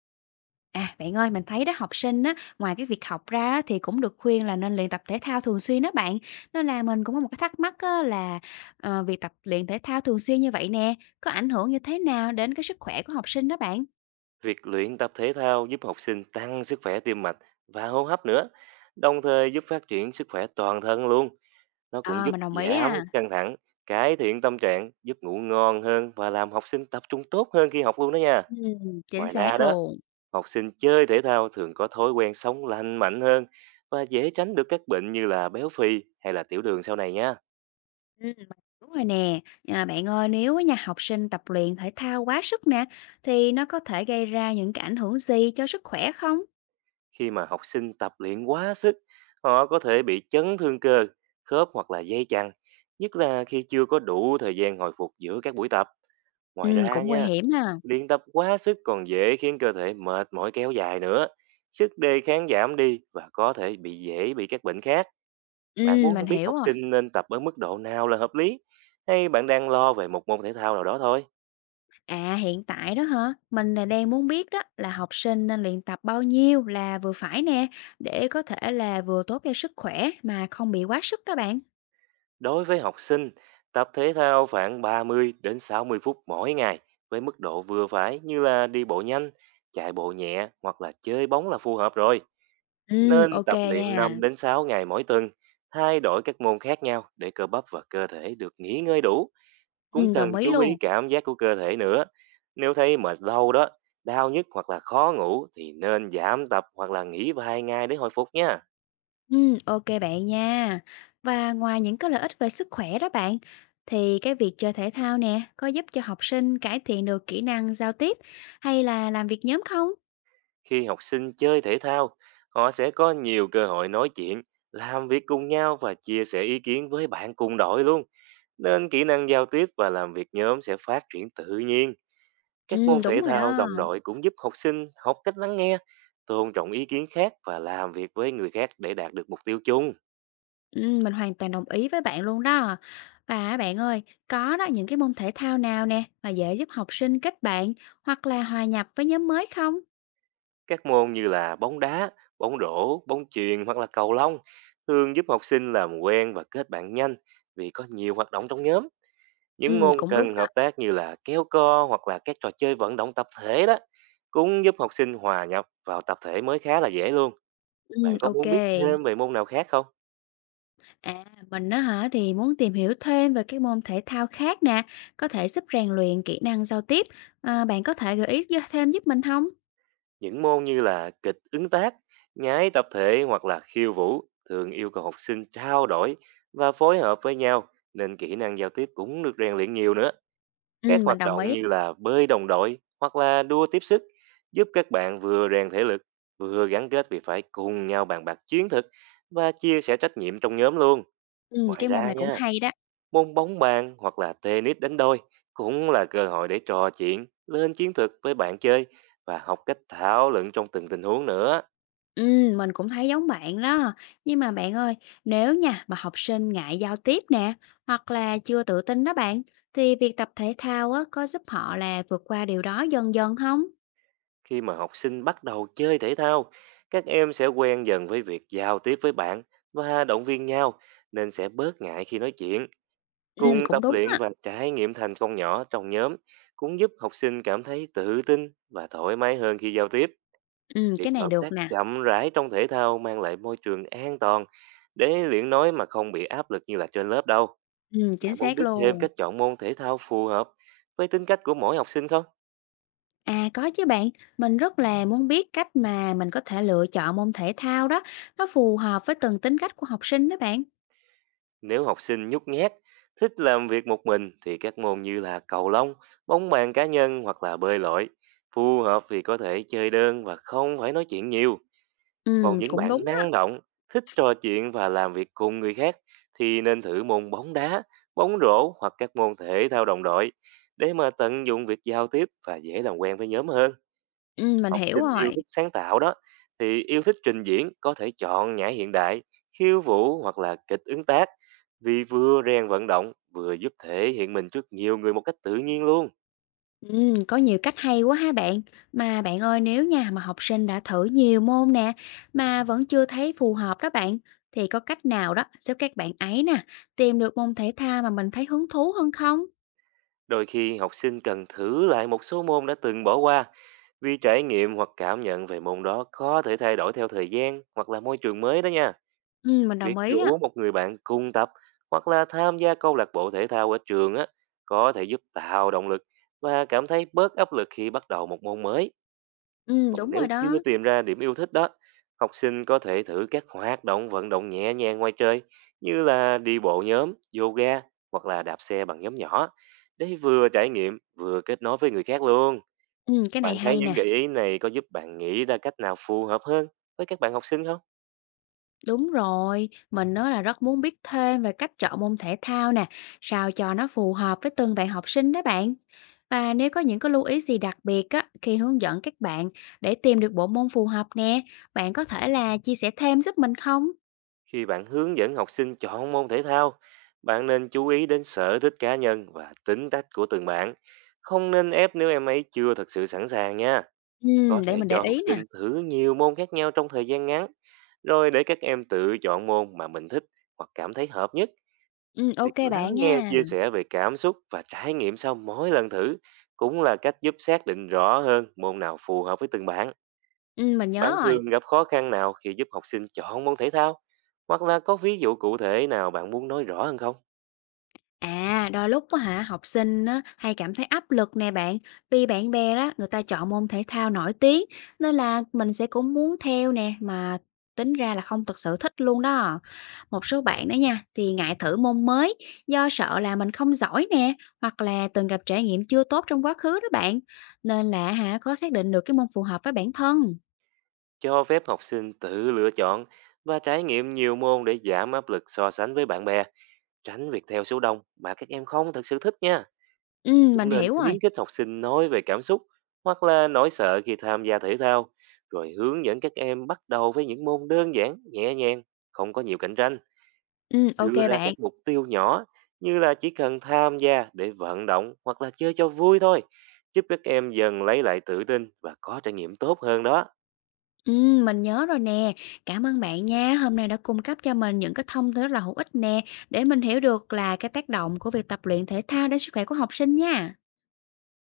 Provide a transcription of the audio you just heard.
À, bạn ơi, mình thấy đó học sinh á, ngoài cái việc học ra á, thì cũng được khuyên là nên luyện tập thể thao thường xuyên đó bạn. Nên là mình cũng có một cái thắc mắc á, là việc tập luyện thể thao thường xuyên như vậy nè, có ảnh hưởng như thế nào đến cái sức khỏe của học sinh đó bạn? Việc luyện tập thể thao giúp học sinh tăng sức khỏe tim mạch và hô hấp nữa, đồng thời giúp phát triển sức khỏe toàn thân luôn. Nó cũng Ờ, giúp mình đồng ý giảm à. căng thẳng, cải thiện tâm trạng, giúp ngủ ngon hơn và làm học sinh tập trung tốt hơn khi học luôn đó nha. Chính Ngoài ra xác đó, luôn. học sinh chơi thể thao thường có thói quen sống lành mạnh hơn và dễ tránh được các bệnh như là béo phì hay là tiểu đường sau này nha. Ừm, đúng rồi nè. À, bạn ơi, nếu á nha học sinh tập luyện thể thao quá sức nè, thì nó có thể gây ra những cái ảnh hưởng gì cho sức khỏe không? Khi mà học sinh tập luyện quá sức, họ có thể bị chấn thương cơ, khớp hoặc là dây chằng, nhất là khi chưa có đủ thời gian hồi phục giữa các buổi tập. Ngoài ra Cũng nguy nha, hiểm ha. luyện tập quá sức còn dễ khiến cơ thể mệt mỏi kéo dài nữa, sức đề kháng giảm đi và có thể bị dễ bị các bệnh khác. Bạn Mình muốn biết hiểu học rồi. sinh nên tập ở mức độ nào là hợp lý? Hay bạn đang lo về một môn thể thao nào đó thôi? À hiện tại đó hả? Mình là đang muốn biết đó là học sinh nên luyện tập bao nhiêu là vừa phải nè, để có thể là vừa tốt cho sức khỏe mà không bị quá sức đó bạn. Đối với học sinh, tập thể thao khoảng 30 đến 60 phút mỗi ngày với mức độ vừa phải như là đi bộ nhanh, chạy bộ nhẹ hoặc là chơi bóng là phù hợp rồi. Ừ, Nên ok tập luyện 5 nha. đến 6 ngày mỗi tuần, thay đổi các môn khác nhau để cơ bắp và cơ thể được nghỉ ngơi đủ. Cũng Ừ, cần đồng ý chú ý luôn. cảm giác của cơ thể nữa. Nếu thấy mệt lâu đó, đau nhức hoặc là khó ngủ thì nên giảm tập hoặc là nghỉ vài ngày để hồi phục nha. Ừ, ok bạn nha. Và ngoài những cái lợi ích về sức khỏe đó bạn, thì cái việc chơi thể thao nè có giúp cho học sinh cải thiện được kỹ năng giao tiếp hay là làm việc nhóm không? Khi học sinh chơi thể thao, họ sẽ có nhiều cơ hội nói chuyện, làm việc cùng nhau và chia sẻ ý kiến với bạn cùng đội luôn, nên kỹ năng giao tiếp và làm việc nhóm sẽ phát triển tự nhiên. Các Ừ, môn đúng thể rồi thao đó. đồng đội cũng giúp học sinh học cách lắng nghe, tôn trọng ý kiến khác và làm việc với người khác để đạt được mục tiêu chung. Mình hoàn toàn đồng ý với bạn luôn đó. Và bạn ơi, có đó những cái môn thể thao nào nè mà dễ giúp học sinh kết bạn hoặc là hòa nhập với nhóm mới không? Các môn như là bóng đá, bóng rổ, bóng chuyền hoặc là cầu lông thường giúp học sinh làm quen và kết bạn nhanh, vì có nhiều hoạt động trong nhóm. Những môn Cũng đúng cần đó. hợp tác như là kéo co hoặc là các trò chơi vận động tập thể đó cũng giúp học sinh hòa nhập vào tập thể mới khá là dễ luôn. Bạn có ô. muốn biết thêm về môn nào khác không? À, mình á hả thì muốn tìm hiểu thêm về các môn thể thao khác nè, có thể giúp rèn luyện kỹ năng giao tiếp. À, bạn có thể gợi ý gi thêm giúp mình không? Những môn như là kịch ứng tác, nhái tập thể hoặc là khiêu vũ thường yêu cầu học sinh trao đổi và phối hợp với nhau, nên kỹ năng giao tiếp cũng được rèn luyện nhiều nữa. Các Mình hoạt đồng động ý. như là bơi đồng đội hoặc là đua tiếp sức giúp các bạn vừa rèn thể lực, vừa gắn kết vì phải cùng nhau bàn bạc chiến thực và chia sẻ trách nhiệm trong nhóm luôn. Ngoài Cái môn ra này cũng nha, hay đó. môn bóng bàn hoặc là tennis đánh đôi cũng là cơ hội để trò chuyện, lên chiến thực với bạn chơi và học cách thảo luận trong từng tình huống nữa. Mình cũng thấy giống bạn đó. Nhưng mà bạn ơi, nếu nha mà học sinh ngại giao tiếp nè, hoặc là chưa tự tin đó bạn, thì việc tập thể thao á, có giúp họ là vượt qua điều đó dần dần không? Khi mà học sinh bắt đầu chơi thể thao, các em sẽ quen dần với việc giao tiếp với bạn và động viên nhau, nên sẽ bớt ngại khi nói chuyện. Cùng Cũng tập đúng luyện á. và trải nghiệm thành công nhỏ trong nhóm cũng giúp học sinh cảm thấy tự tin và thoải mái hơn khi giao tiếp. Việc Cái này hợp được tác nè. chậm rãi trong thể thao mang lại môi trường an toàn để luyện nói mà không bị áp lực như là trên lớp đâu. Chính Bạn muốn xác biết thêm luôn. cách chọn môn thể thao phù hợp với tính cách của mỗi học sinh không? À có chứ bạn, mình rất là muốn biết cách mà mình có thể lựa chọn môn thể thao đó, nó phù hợp với từng tính cách của học sinh đó bạn. Nếu học sinh nhút nhát, thích làm việc một mình thì các môn như là cầu lông, bóng bàn cá nhân hoặc là bơi lội phù hợp, vì có thể chơi đơn và không phải nói chuyện nhiều. Còn những Cũng bạn đúng đó. năng động, thích trò chuyện và làm việc cùng người khác thì nên thử môn bóng đá, bóng rổ hoặc các môn thể thao đồng đội để mà tận dụng việc giao tiếp và dễ làm quen với nhóm hơn. Mình Học hiểu sinh yêu rồi. thích sáng tạo đó, thì yêu thích trình diễn có thể chọn nhảy hiện đại, khiêu vũ hoặc là kịch ứng tác, vì vừa rèn vận động vừa giúp thể hiện mình trước nhiều người một cách tự nhiên luôn. Có nhiều cách hay quá ha bạn. Mà bạn ơi nếu nhà mà học sinh đã thử nhiều môn nè mà vẫn chưa thấy phù hợp đó bạn thì có cách nào đó giúp các bạn ấy nè tìm được môn thể thao mà mình thấy hứng thú hơn không? Đôi khi học sinh cần thử lại một số môn đã từng bỏ qua, vì trải nghiệm hoặc cảm nhận về môn đó có thể thay đổi theo thời gian hoặc là môi trường mới đó nha. Ừ, mình đồng Việc ý á. rủ một người bạn cùng tập hoặc là tham gia câu lạc bộ thể thao ở trường á có thể giúp tạo động lực và cảm thấy bớt áp lực khi bắt đầu một môn mới. Ừ, Còn đúng nếu rồi chưa đó. tìm ra điểm yêu thích đó, học sinh có thể thử các hoạt động vận động nhẹ nhàng ngoài trời như là đi bộ nhóm, yoga hoặc là đạp xe bằng nhóm nhỏ để vừa trải nghiệm vừa kết nối với người khác luôn. Ừ, cái này Bạn thấy hay những nè. gợi ý này có giúp bạn nghĩ ra cách nào phù hợp hơn với các bạn học sinh không? Đúng rồi, mình nói là rất muốn biết thêm về cách chọn môn thể thao nè, sao cho nó phù hợp với từng bạn học sinh đó bạn. Và nếu có những cái lưu ý gì đặc biệt á, khi hướng dẫn các bạn để tìm được bộ môn phù hợp nè, bạn có thể là chia sẻ thêm giúp mình không? Khi bạn hướng dẫn học sinh chọn môn thể thao, bạn nên chú ý đến sở thích cá nhân và tính cách của từng bạn. Không nên ép nếu em ấy chưa thật sự sẵn sàng nha. Ừ, Có để thể mình để cho học ý nè. sinh thử nhiều môn khác nhau trong thời gian ngắn, rồi để các em tự chọn môn mà mình thích hoặc cảm thấy hợp nhất. Ừ, Việc ok lắng bạn nghe nha. chia sẻ về cảm xúc và trải nghiệm sau mỗi lần thử cũng là cách giúp xác định rõ hơn môn nào phù hợp với từng bạn. Ừ, mình nhớ Bạn rồi. thường gặp khó khăn nào khi giúp học sinh chọn môn thể thao? Hoặc là có ví dụ cụ thể nào bạn muốn nói rõ hơn không? À, đôi lúc á hả, học sinh á, hay cảm thấy áp lực nè bạn, vì bạn bè đó người ta chọn môn thể thao nổi tiếng nên là mình sẽ cũng muốn theo nè mà tính ra là không thực sự thích luôn đó. Một số bạn đó nha thì ngại thử môn mới do sợ là mình không giỏi nè hoặc là từng gặp trải nghiệm chưa tốt trong quá khứ đó bạn. Nên là hả khó xác định được cái môn phù hợp với bản thân. Cho phép học sinh tự lựa chọn và trải nghiệm nhiều môn để giảm áp lực so sánh với bạn bè, tránh việc theo số đông mà các em không thật sự thích nha. Ừ, Cũng mình nên hiểu rồi. khuyến khích học sinh nói về cảm xúc hoặc là nỗi sợ khi tham gia thể thao, rồi hướng dẫn các em bắt đầu với những môn đơn giản, nhẹ nhàng, không có nhiều cạnh tranh. Ừ, ok Đưa ra bạn. các mục tiêu nhỏ như là chỉ cần tham gia để vận động hoặc là chơi cho vui thôi, giúp các em dần lấy lại tự tin và có trải nghiệm tốt hơn đó. Mình nhớ rồi nè. Cảm ơn bạn nha. Hôm nay đã cung cấp cho mình những cái thông tin rất là hữu ích nè, để mình hiểu được là cái tác động của việc tập luyện thể thao đến sức khỏe của học sinh nha.